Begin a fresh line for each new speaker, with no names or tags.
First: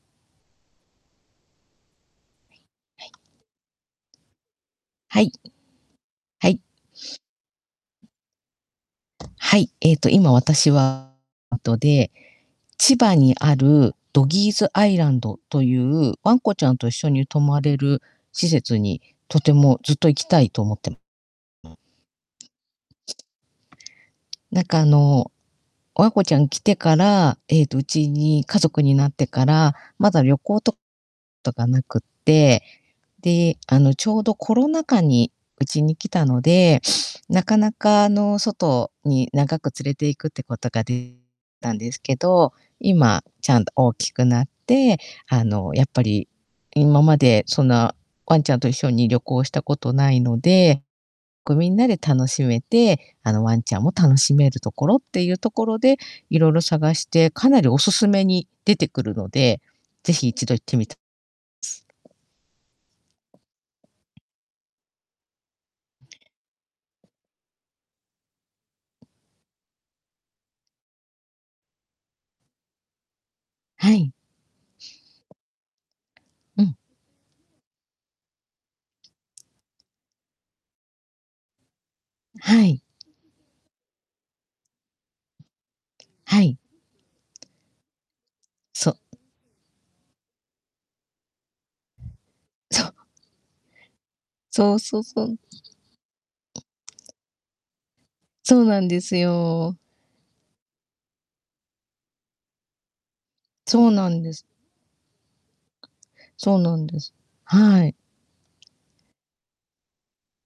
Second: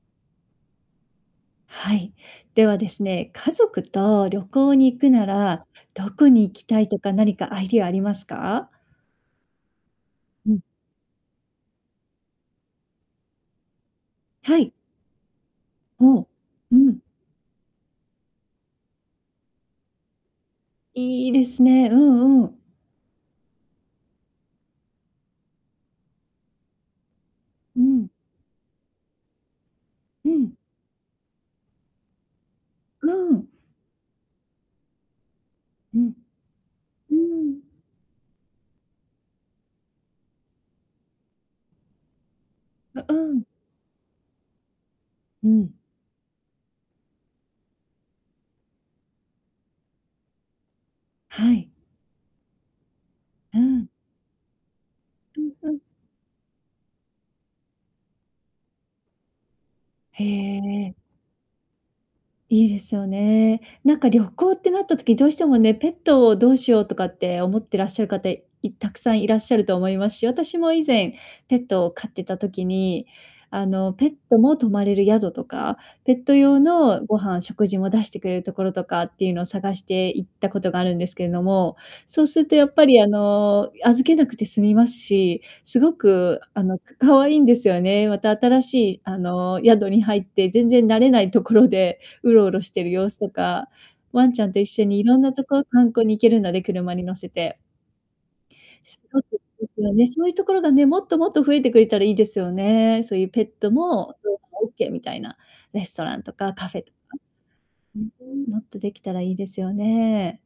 はい。
は
では、です
い。
ね、家族と旅行に行く
は
な
い。
ら、どこに
は
行
い。
きたいとか何かアイディアありますか？
はい、えっと、今
うん。
私はあとでで、千葉にあるドギー
は
ズ
い。
アイランドという
ほお。
わんこちゃ
う
んと一
ん。
緒に泊まれる施設に、とてもずっと行きたいと思ってま
いいですね。うんうん。
なんか、あの、ワンコちゃん来てから、えっと、
う
うち
ん。
に家族になってから、まだ
う
旅
ん。
行ととがなくって、
うん。
で、あの、ちょうどコロナ禍にうちに
うん。
来たので、
うー
なか
ん。
なか、あの、外に長く連れて行くってことがでたんですけど、
あ、う
今
ん。
ちゃんと大きくなって、あ
うん。
の、やっぱり、今まで、そんな、ワンちゃんと一緒に旅行したことないので。
は
こう、み
い。
んなで楽しめて、あの、ワ
うー
ンちゃん
ん。
も楽しめるところっていう
う
と
ん
こ
う
ろ
ん。
でいろいろ探して、かなりオススメに出てくるので、ぜ
へ
ひ一度行ってみ
え。
たす。
いいですよね。なんか、旅行ってなった時、どうしてもね、ペットをどうしようとかって思ってらっしゃる方、いたくさんいらっしゃると思いますし、私も以前、ペットを飼ってた時に、あの、
は
ペ
い。
ットも泊まれる宿とか、ペット
う
用
ん。
のご飯、食事も出してくれるところとかっていうの、探して行ったことがあるんですけれども、そうすると、
は
やっ
い。
ぱり、あの、い預けなくて済みますし、すごく、
はい。
あの、か可愛いんですよね。また、新し
そう。
い、あの、宿に入って、全然慣れないところで、うろうろして
そ
る
う。
様子とか、ワンちゃんと一
そう
緒
そ
に
う
いろん
そ
な
う。
とこ、観光に行けるので、車に乗せて。
そうなんです
そうですで
よ。
すよね、そういうところがね、もっともっと増えてくれたらいいですよね。そういうペット
そうな
も
ん
[unintelligible]
です。
オッケーみたいなレストランとか
そう
カ
な
フェ
ん
と
です。
か
はい。
うーん、もっとできたらいいですよね。